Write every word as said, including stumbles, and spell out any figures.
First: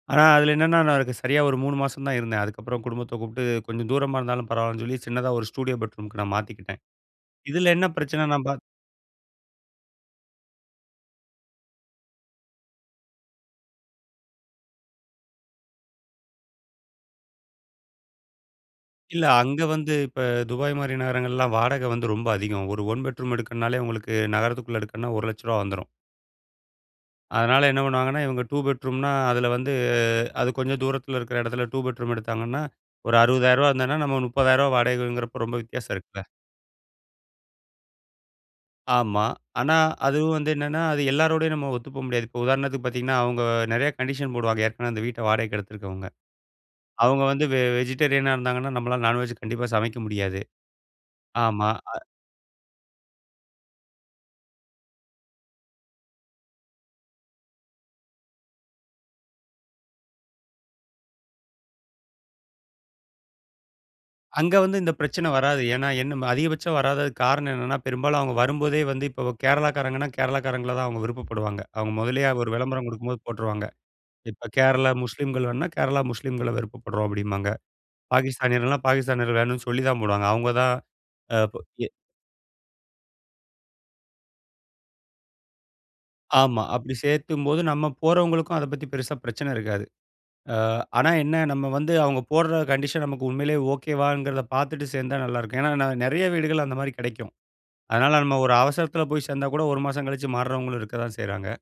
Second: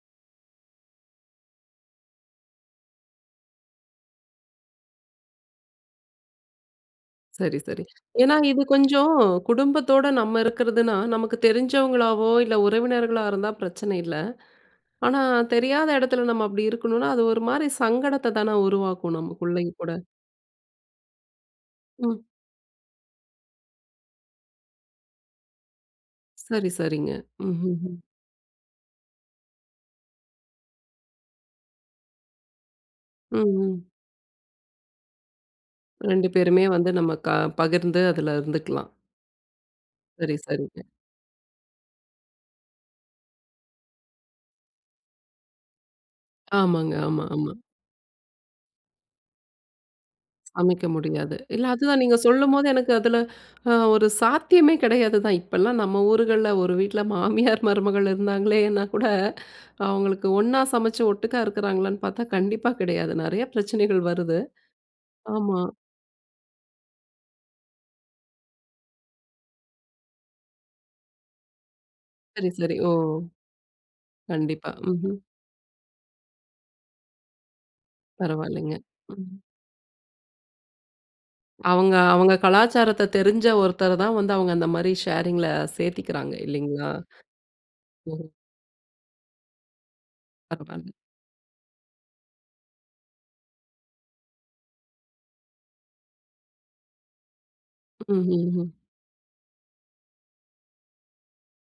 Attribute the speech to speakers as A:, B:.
A: ஆனா, அதில என்னென்னா, அதுக்கு நான் சரியா ஒரு மூணு மாசம் தான் இருந்தேன். அதுக்கப்பறம் குடும்பத்த கூப்பிட்டு கொஞ்சம் தூரமா இருந்தாலும் பரவாயில்லன்னு சொல்லி, சின்னதா ஒரு ஸ்டுடியோ பெட்ரூம்க்கு நான் மாத்திக்கிட்டேன்.
B: சரி,
A: இதில
B: சரி.
A: என்ன பிரச்சனை
B: ஏன்னா
A: நான் பாத்
B: இது கொஞ்சம் குடும்பத்தோட நம்ம இருக்கிறதுனா, நமக்கு தெரிஞ்சவங்களாவோ இல்ல, உறவினர்களா இருந்தா பிரச்சன இல்ல. ஆனா, தெரியாத இடத்துல நம்ம அப்பிடி இருக்கணுன்னா, அது ஒருமாரி சங்கடத்த தான உருவாக்கும்
A: இல்ல.
B: நமக்கு
A: அங்க
B: உள்ளயுங்கூட.
A: வந்து இப்ப துபாய் மாதிரி நகரங்கள்லாம் வாடக வந்து
B: ம்.
A: ரொம்ப அதிகம். ஒரு ஒன் பெட்ரூம் எடுக்கணும்னாலே, உங்களுக்கு நகரத்துக்குள்ள எடுக்கணுன்னா ஒரு லட்சரூபா வந்துரும்.
B: சரி, சரிங்க. ம்,
A: அதனால
B: ம்,
A: என்ன
B: ம்.
A: பண்ணுவாங்கன்னா, இவங்க டூ பெட்ரூம்னா, அதில வந்து அது கொஞ்சம் தூரத்தில இருக்கிற இடத்துல டூ பெட்ரூம் எடுத்தாங்கன்னா ஒரு
B: ம்
A: அறுவதாயிர ரூபா
B: ம்.
A: இருந்ததுனா நம்ம முப்பதாயிர ரூபா வாடகைங்கிறப்போ ரொம்ப வித்தியாசம் இருக்குல்ல.
B: ரெண்டு பேருமே வந்து நம்ம க பகிர்ந்து அதுல இருந்துக்கலாம்.
A: ஆமா. ஆனா, அது
B: சரி,
A: வந்து என்னென்னா,
B: சரிங்க.
A: அது எல்லாரோடையும் நம்ம ஒத்து போ முடியாது. இப்போ உதாரணத்துக்கு பாத்தீங்கன்னா, அவுங்க நெறைய கண்டிஷன் போடுவாங்க. ஏற்கனவே அந்த வீட்ட வாடகைக்கு எடுத்திருக்கவுங்க.
B: ஆமாங்க,
A: அவுங்க
B: ஆமா,
A: வந்து
B: ஆமா.
A: வெ வெஜிடேரியனா இருந்தாங்கன்னா, நம்மளால நான்வெஜ் கண்டிப்பா சமைக்க முடியாது.
B: சமைக்க முடியாது. இல்ல
A: ஆமா.
B: அதுதான் நீங்க சொல்லும்போது எனக்கு அதுல அ ஒரு சாத்தியமே கிடையாது தான். இப்பல்லாம் நம்ம ஊர்கள்ல ஒரு வீட்ல மாமியார், மருமகள் இருந்தாங்களேன்னா கூட அவுங்களுக்கு ஒன்னா சமைச்சு ஒட்டுக்கா இருக்கிறாங்களான்னு பாத்தா கண்டிப்பா கிடையாது. நெறைய பிரச்சனைகள் வருது.
A: அங்க வந்து இந்த பிரச்சன
B: ஆமா.
A: வராது. ஏன்னா, என்ன அதிகபட்சம் வராததுக்கு காரணம் என்னென்னா, பெரும்பாலும் அவுங்க வரும்போதே வந்து இப்ப கேரளாக்காரங்கன்னா, கேரளாக்காரங்கள தான் அவுங்க விருப்பப்படுவாங்க. அவுங்க முதல்லயே
B: சரி,
A: ஒரு
B: சரி.
A: விளம்பரம்
B: ஓ!
A: கொடுக்கும்போது போட்ருவாங்க. இப்ப
B: கண்டிப்பா.
A: கேரளா
B: ம்ஹ்ம்.
A: முஸ்லீம்கள் வேணுனா, கேரளா முஸ்லீம்கள விருப்பப்படுறோம் அப்பிடிம்பாங்க.
B: பரவாயில்லங்க.
A: பாகிஸ்தானியர்கள்லாம், பாகிஸ்தானியர்கள்
B: ம்.
A: வேணுன்னு சொல்லிதான் போடுவாங்க. அவுங்க தான், அ ப் ஏ
B: அவுங்க, அவுங்க கலாச்சாரத்த தெரிஞ்ச ஒருத்தரதான் வந்து அவுங்க அந்தமாரி ஷேரிங் ல சேர்த்திக்கிறாங்க
A: ஆமா,
B: இல்லேங்களா!
A: அப்பிடி சேர்த்தும்போது நம்ம
B: ம்.
A: போறவங்களுக்கும் அத பத்தி பெருசா பிரச்சனை இருக்காது. அ
B: பரவால்ல.
A: ஆனா, என்ன நம்ம வந்து அவுங்க போட்ற கண்டிஷன் நமக்கு உண்மையிலேயே ஓகே வாங்கிறத பாத்துட்டு சேர்ந்தா நல்லாயிருக்கும். ஏன்னா, நான் நெறைய வீடுகள் அந்தமாரி கிடைக்கும்.
B: ம்,
A: அதனால நம்ம ஒரு
B: ம், ம்.
A: அவசரத்துல போய் சேர்ந்தா கூட ஒரு மாசம் கழித்து மாறுறவங்களும் இருக்க தான் செய்றாங்க.